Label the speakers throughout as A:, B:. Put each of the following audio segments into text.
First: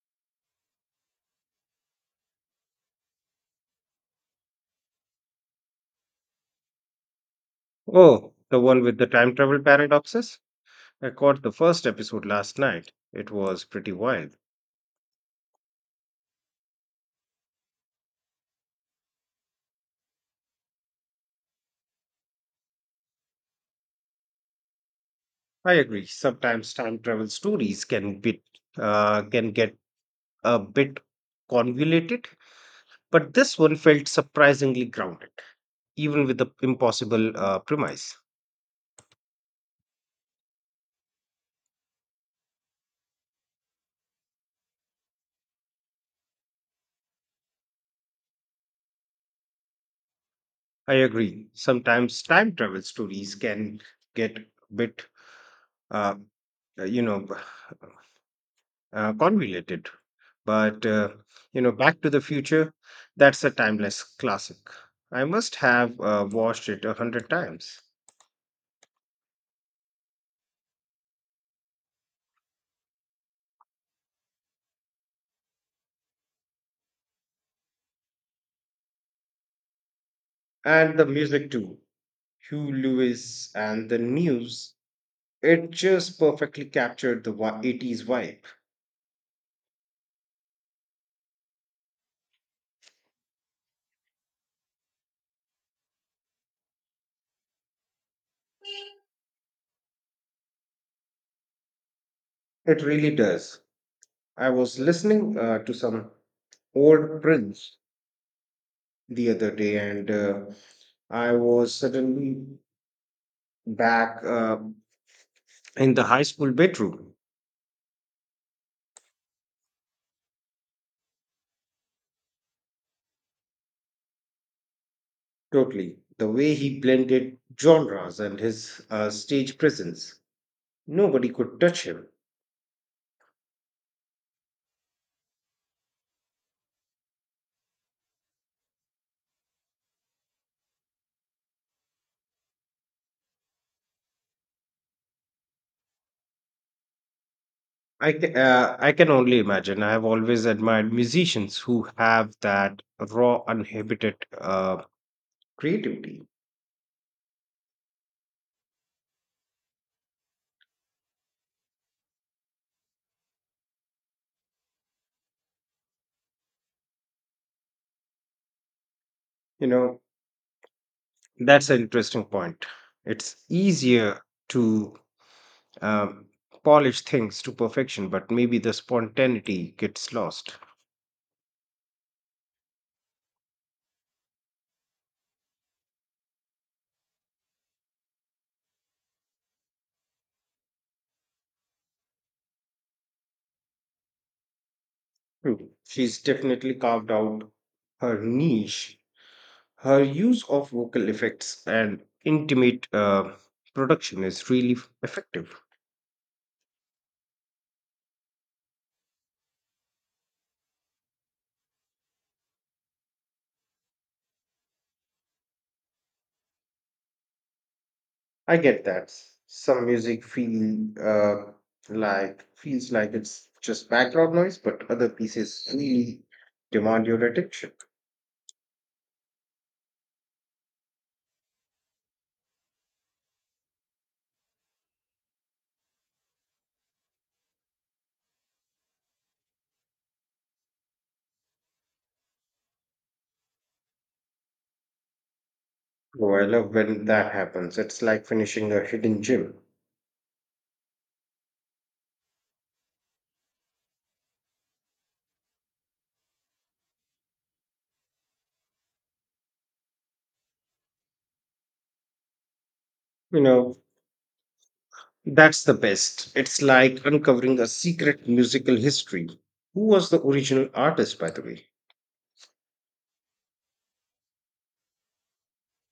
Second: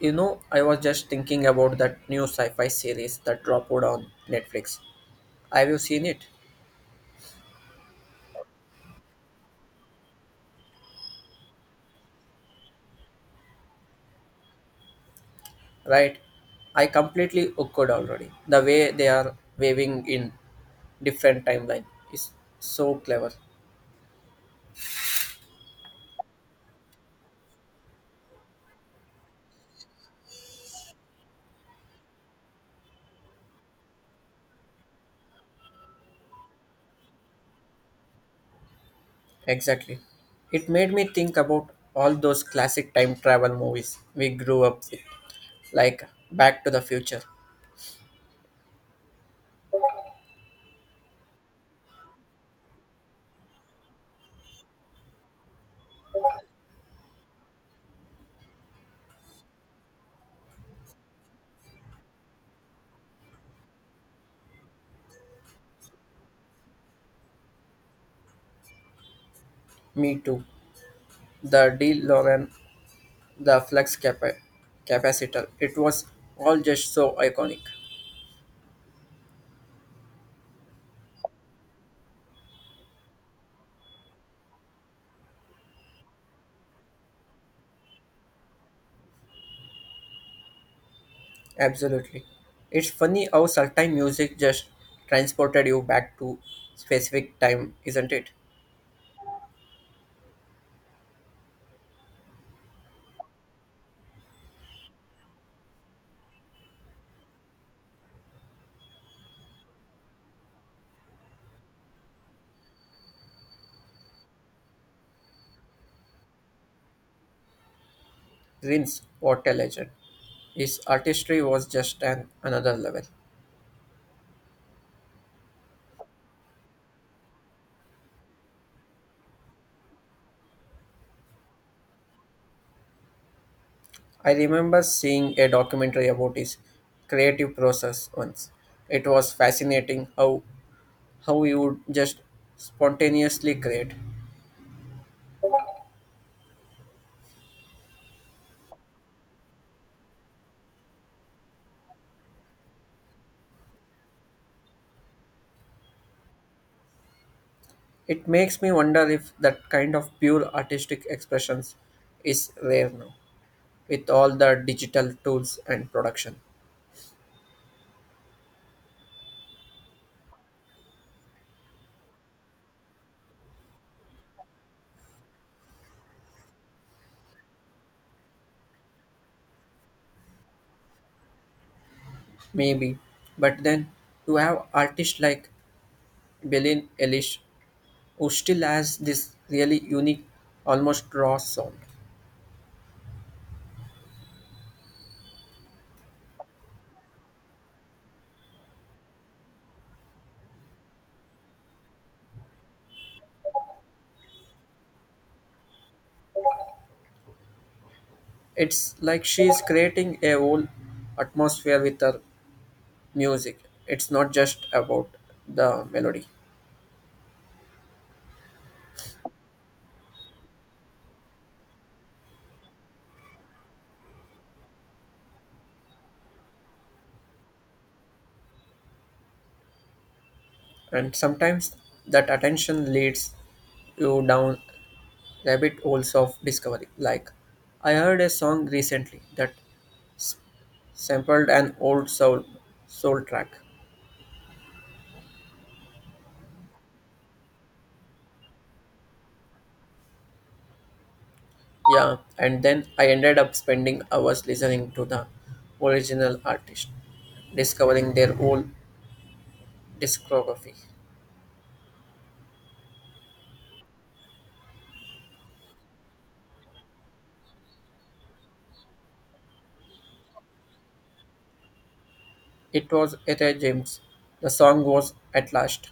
A: You know, I was just thinking about that new sci-fi series that dropped on Netflix. Have you seen it?
B: Oh, the one with the time travel paradoxes? I caught the first episode last night. It was pretty wild.
A: Right. I completely hooked already. The way they are waving in different timeline is so clever.
B: I agree. Sometimes time travel stories can bit can get a bit convoluted, but this one felt surprisingly grounded, even with the impossible premise.
A: Exactly. It made me think about all those classic time travel movies we grew up with, like Back to the Future,
B: I agree. Sometimes time travel stories can get a bit uh, uh, you know convoluted. But Back to the Future, that's a timeless classic. I must have watched it a hundred times.
A: Me Too, the DeLorean, the Flux Capacitor. It was all just so iconic.
B: And the music too. Hugh Lewis and the news, it just perfectly captured the 80s vibe.
A: Absolutely. It's funny how certain music just transported you back to specific time, isn't it?
B: It really does. I was listening to some old Prince the other day and I was suddenly back in the high school bedroom.
A: Prince, what a legend. His artistry was just an another level.
B: Totally. The way he blended genres and his stage presence, nobody could touch him.
A: I remember seeing a documentary about his creative process once. It was fascinating how he would just spontaneously create.
B: I can only imagine. I have always admired musicians who have that raw, uninhibited creativity.
A: It makes me wonder if that kind of pure artistic expressions is rare now, with all the digital tools and production.
B: You know, that's an interesting point. It's easier to um, polish things to perfection, but maybe the spontaneity gets lost.
A: Maybe. But then you have artists like Billie Eilish, who still has this really unique, almost raw sound.
B: Hmm. She's definitely carved out her niche. Her use of vocal effects and intimate production is really effective.
A: It's like she's creating a whole atmosphere with her music. It's not just about the melody.
B: I get that. Some music feels like it's just background noise, but other pieces really demand your attention.
A: And sometimes that attention leads you down rabbit holes of discovery. Like I heard a song recently that sampled an old soul track.
B: Oh, I love when that happens. It's like finishing a hidden gem.
A: Yeah, and then I ended up spending hours listening to the original artist, discovering their whole discography.
B: You know, that's the best. It's like uncovering a secret musical history. Who was the original artist, by the way?
A: It was Etta James. The song was At Last.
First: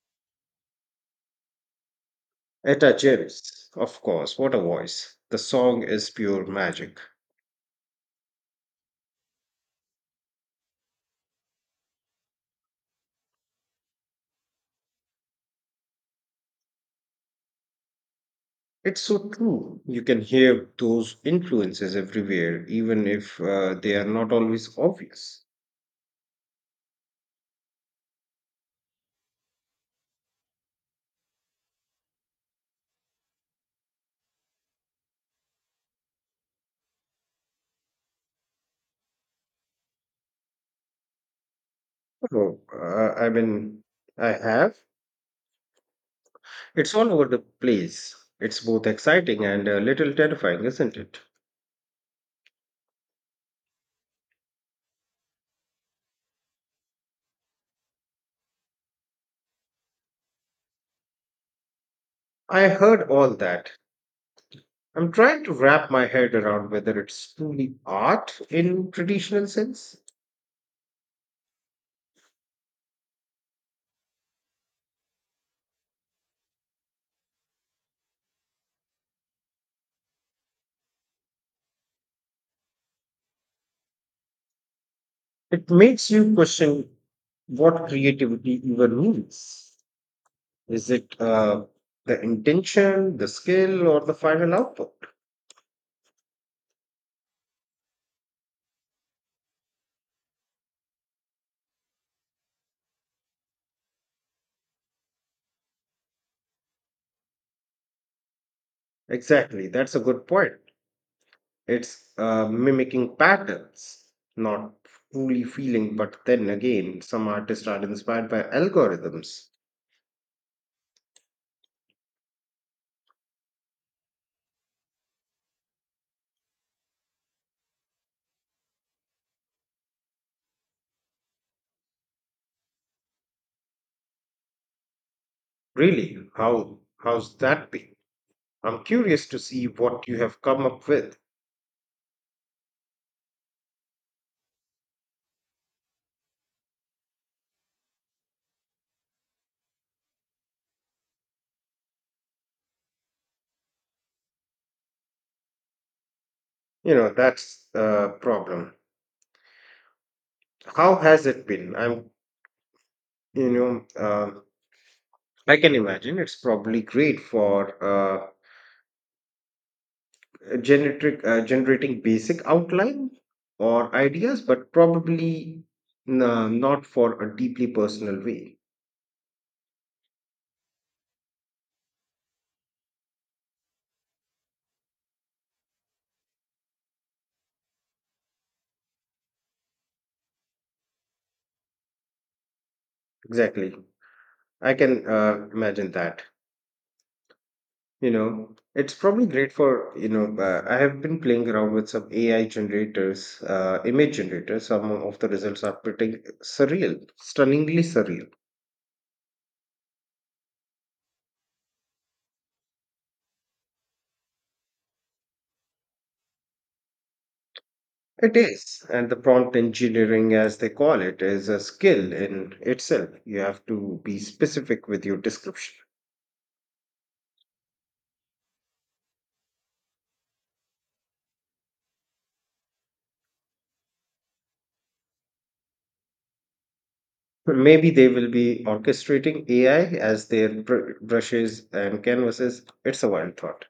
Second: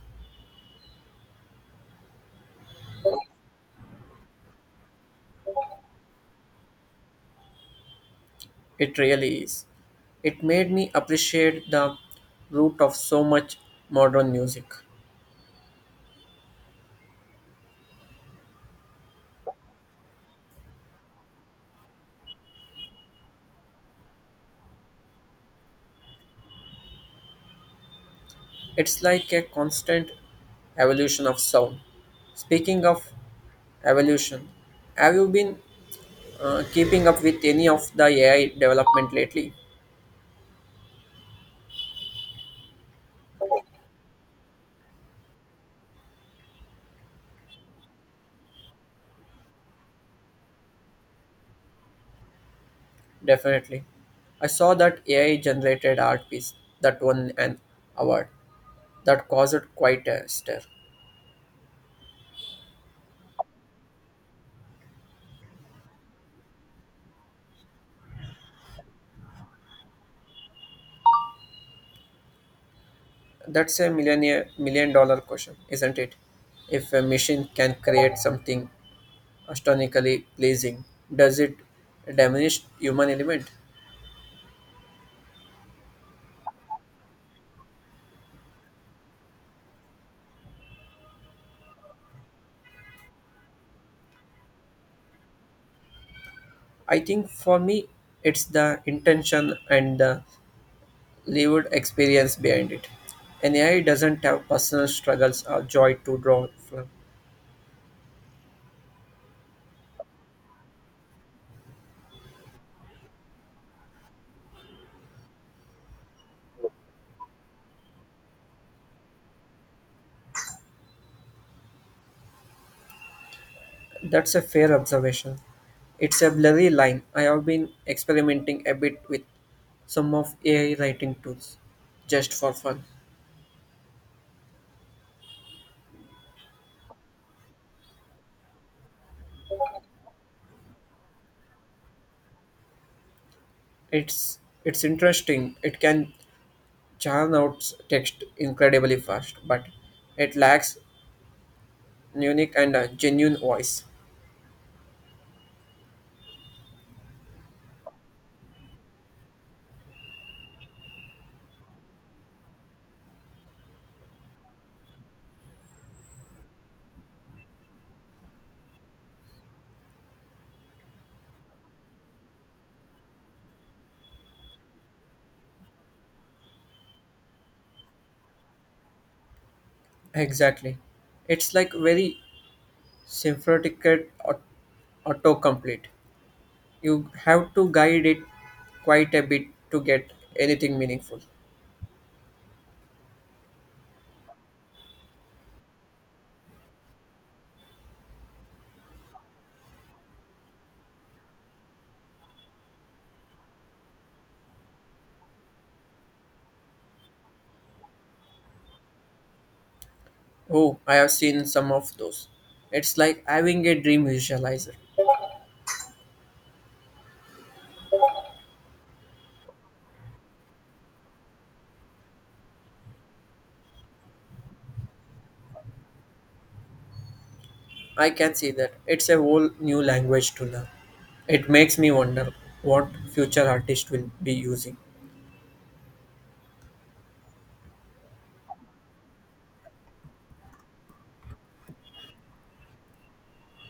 B: Etta James. Of course, what a voice. The song is pure magic.
A: It really is. It made me appreciate the root of so much modern music.
B: It's so true. You can hear those influences everywhere, even if they are not always obvious.
A: It's like a constant evolution of sound. Speaking of evolution, have you been keeping up with any of the AI development lately?
B: Oh, uh, I mean, I have. It's all over the place. It's both exciting and a little terrifying, isn't it?
A: Definitely. I saw that AI generated art piece that won an award that caused quite a stir.
B: I heard all that. I'm trying to wrap my head around whether it's truly art in traditional sense.
A: That's a million dollar question, isn't it? If a machine can create something astronomically pleasing, does it diminish human element?
B: It makes you question what creativity even means. Is it the intention, the skill, or the final output?
A: I think for me it's the intention and the lived experience behind it. An AI doesn't have personal struggles or joy to draw from.
B: Exactly, that's a good point. It's mimicking patterns, not truly feeling, but then again, some artists are inspired by algorithms.
A: That's a fair observation. It's a blurry line. I have been experimenting a bit with some of AI writing tools just for fun.
B: Really, how's that be? I'm curious to see what you have come up with.
A: It's it's interesting. It can churn out text incredibly fast, but it lacks unique and genuine voice.
B: You know, that's the problem. How has it been? You know, um, I can imagine it's probably great for generating basic outline or ideas, but probably not for a deeply personal way.
A: Exactly. It's like very sympathetic aut- autocomplete. You have to guide it quite a bit to get anything meaningful.
B: Exactly. I can imagine that. You know, it's probably great for, I have been playing around with some AI generators, image generators. Some of the results are pretty surreal, stunningly surreal.
A: Oh, I have seen some of those. It's like having a dream visualizer.
B: It is. And the prompt engineering, as they call it, is a skill in itself. You have to be specific with your description.
A: I can see that. It's a whole new language to learn. It makes me wonder what future artists will be using.
B: Maybe they will be orchestrating AI as their brushes and canvases. It's a wild thought.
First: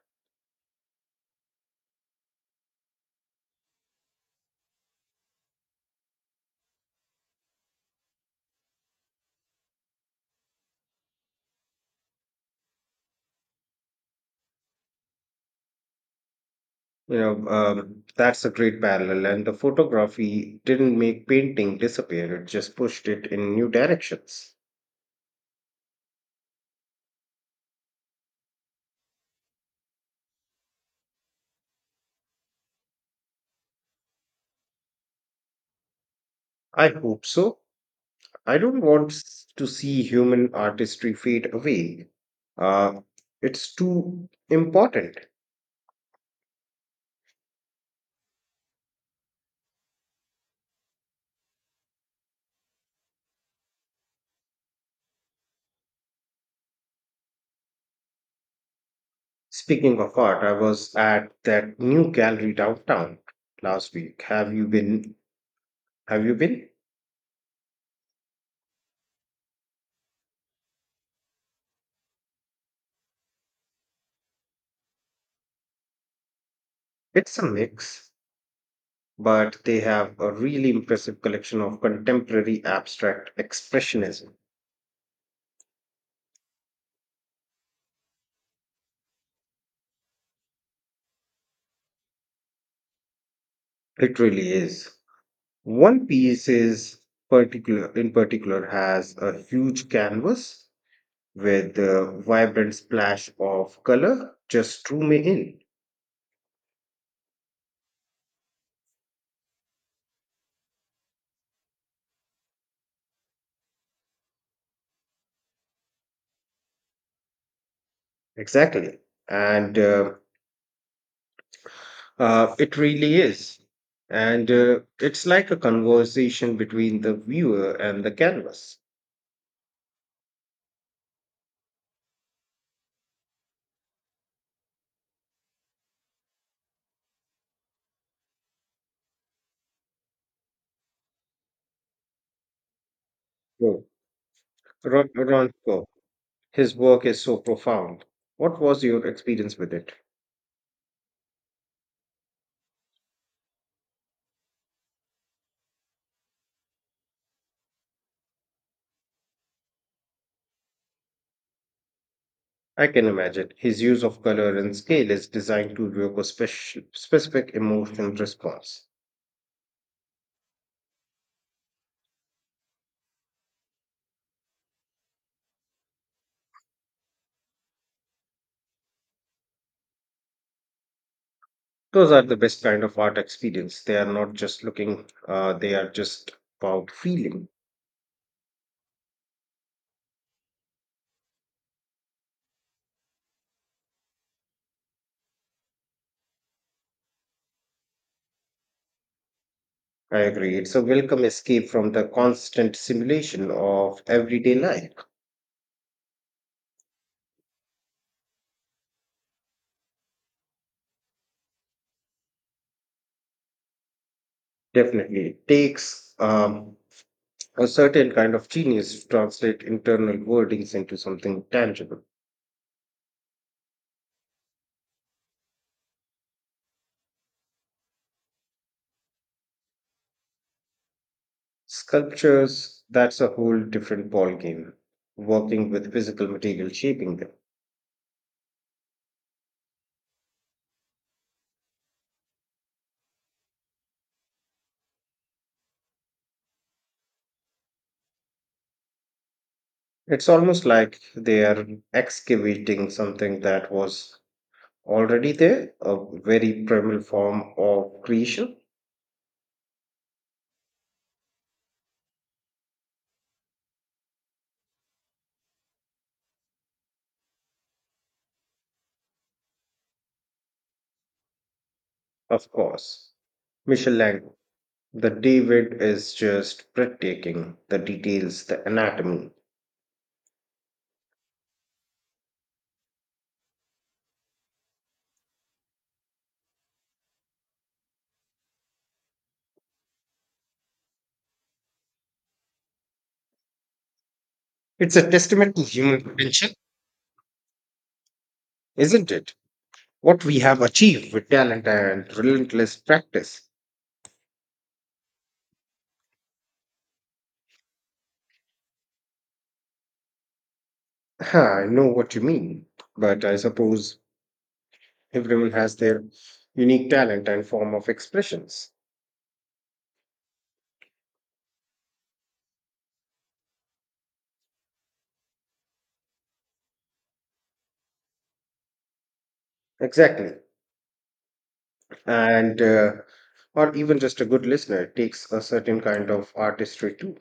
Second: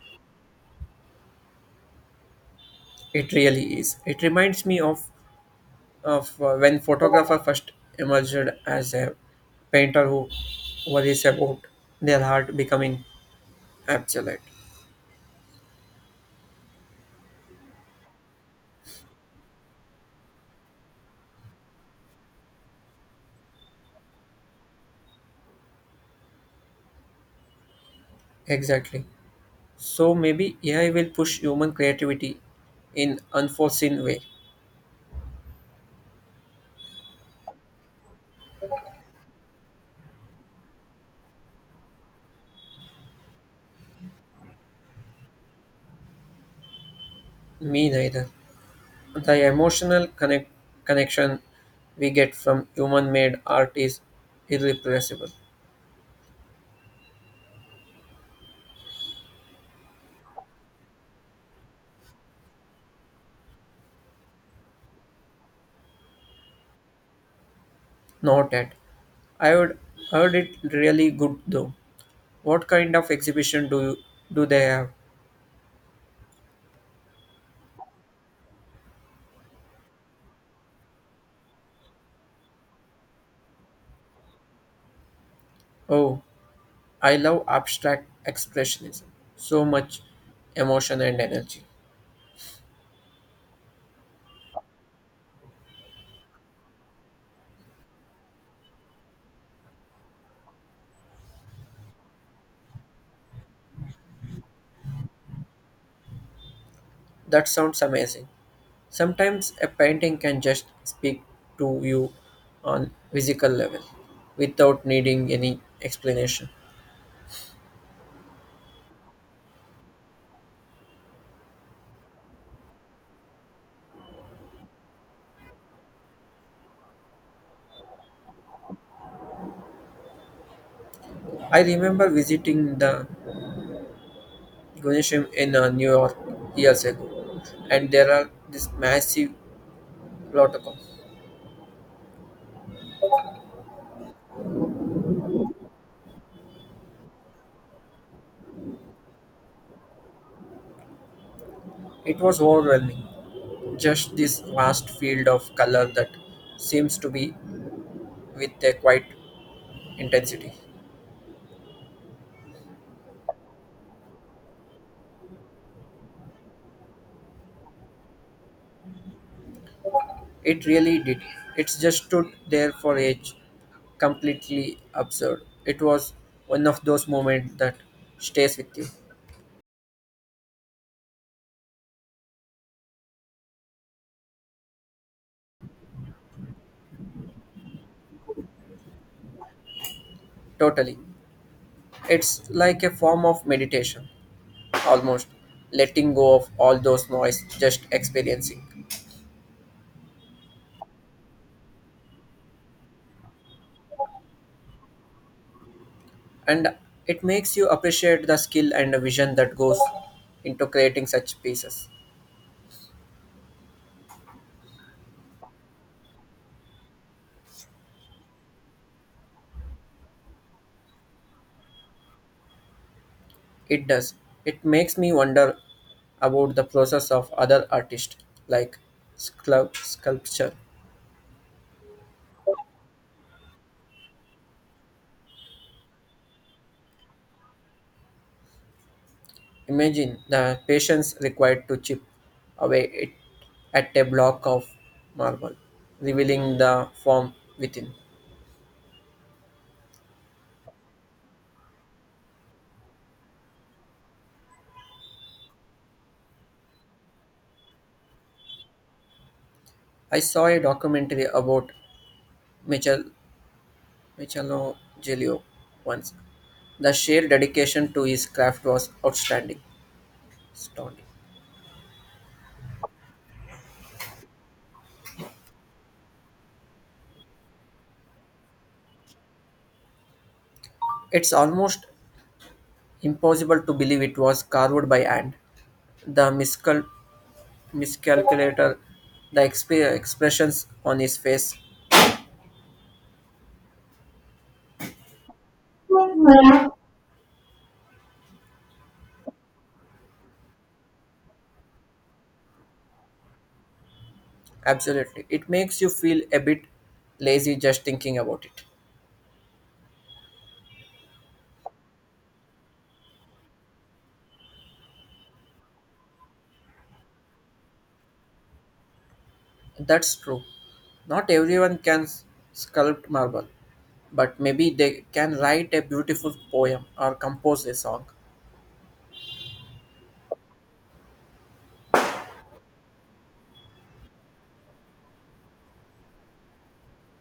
A: It really is. It reminds me of when photographer first emerged as a painter who worries about their art becoming obsolete.
B: That's a great parallel. And the photography didn't make painting disappear, it just pushed it in new directions.
A: Exactly. So maybe AI will push human creativity in unforeseen way.
B: I hope so. I don't want to see human artistry fade away. Uh, it's too important.
A: Me neither. The emotional connection we get from human made art is irrepressible.
B: Speaking of art, I was at that new gallery downtown last week. Have you been?
A: Noted. I would heard it really good though. What kind of exhibition do they have?
B: It's a mix, but they have a really impressive collection of contemporary abstract expressionism.
A: Oh, I love abstract expressionism. So much emotion and energy.
B: It really is. One piece is particular in particular has a huge canvas with a vibrant splash of color just drew me in.
A: That sounds amazing. Sometimes a painting can just speak to you on physical level without needing any explanation.
B: Exactly. And it really is. And it's like a conversation between the viewer and the canvas.
A: I remember visiting the Gymnasium in New York years ago, and there are this massive protocol.
B: So, Coe, his work is so profound. What was your experience with it?
A: It was overwhelming. Just this vast field of color that seems to be with a quiet intensity.
B: I can imagine his use of color and scale is designed to evoke a specific emotional response.
A: It really did. It just stood there for age, completely absurd. It was one of those moments that stays with you.
B: Those are the best kind of art experience. They are not just looking, they are just about feeling.
A: Totally. It's like a form of meditation, almost letting go of all those noise, just experiencing.
B: I agree. It's a welcome escape from the constant simulation of everyday life.
A: And it makes you appreciate the skill and the vision that goes into creating such pieces.
B: Definitely. It takes a certain kind of genius to translate internal wordings into something tangible.
A: It does. It makes me wonder about the process of other artists like sculpture.
B: Sculptures, that's a whole different ballgame, working with physical material shaping them.
A: Imagine the patience required to chip away it at a block of marble, revealing the form within.
B: It's almost like they are excavating something that was already there, a very primal form of creation,
A: I saw a documentary about Michel- Michelangelo once. The sheer dedication to his craft was outstanding. Stoned.
B: of course. Michelangelo, the David is just breathtaking, the details, the anatomy.
A: It's almost impossible to believe it was carved by hand. The miscalculator, the expressions on his face,
B: It's a testament to human potential, isn't it? What we have achieved with talent and relentless practice.
A: absolutely. It makes you feel a bit lazy just thinking about it.
B: Huh, I know what you mean, but I suppose everyone has their unique talent and form of expressions.
A: That's true. Not everyone can sculpt marble, but maybe they can write a beautiful poem or compose a song.
B: Exactly. And or even just a good listener takes a certain kind of artistry too.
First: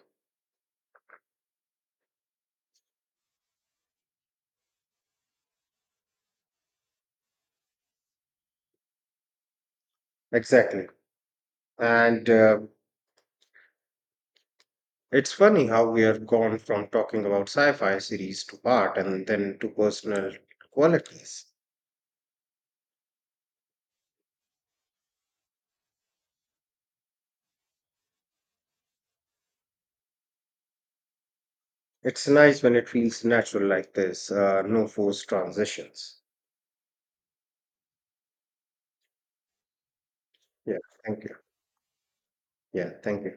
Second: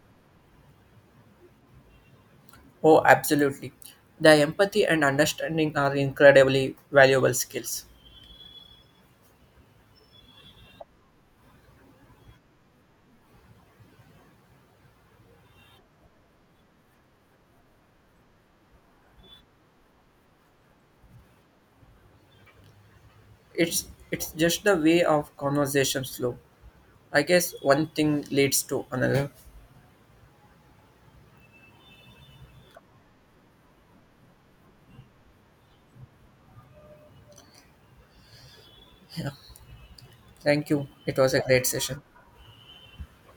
A: Oh, absolutely. The empathy and understanding are incredibly valuable skills.
B: Exactly. And it's funny how we have gone from talking about sci fi series to art and then to personal qualities.
A: it's it's just the way of conversation flow, I guess. One thing leads to another.
B: It's nice when it feels natural like this, no forced transitions.
A: Thank
B: Yeah,
A: you, it
B: thank
A: was
B: you.
A: a great session.
B: Yeah, thank you.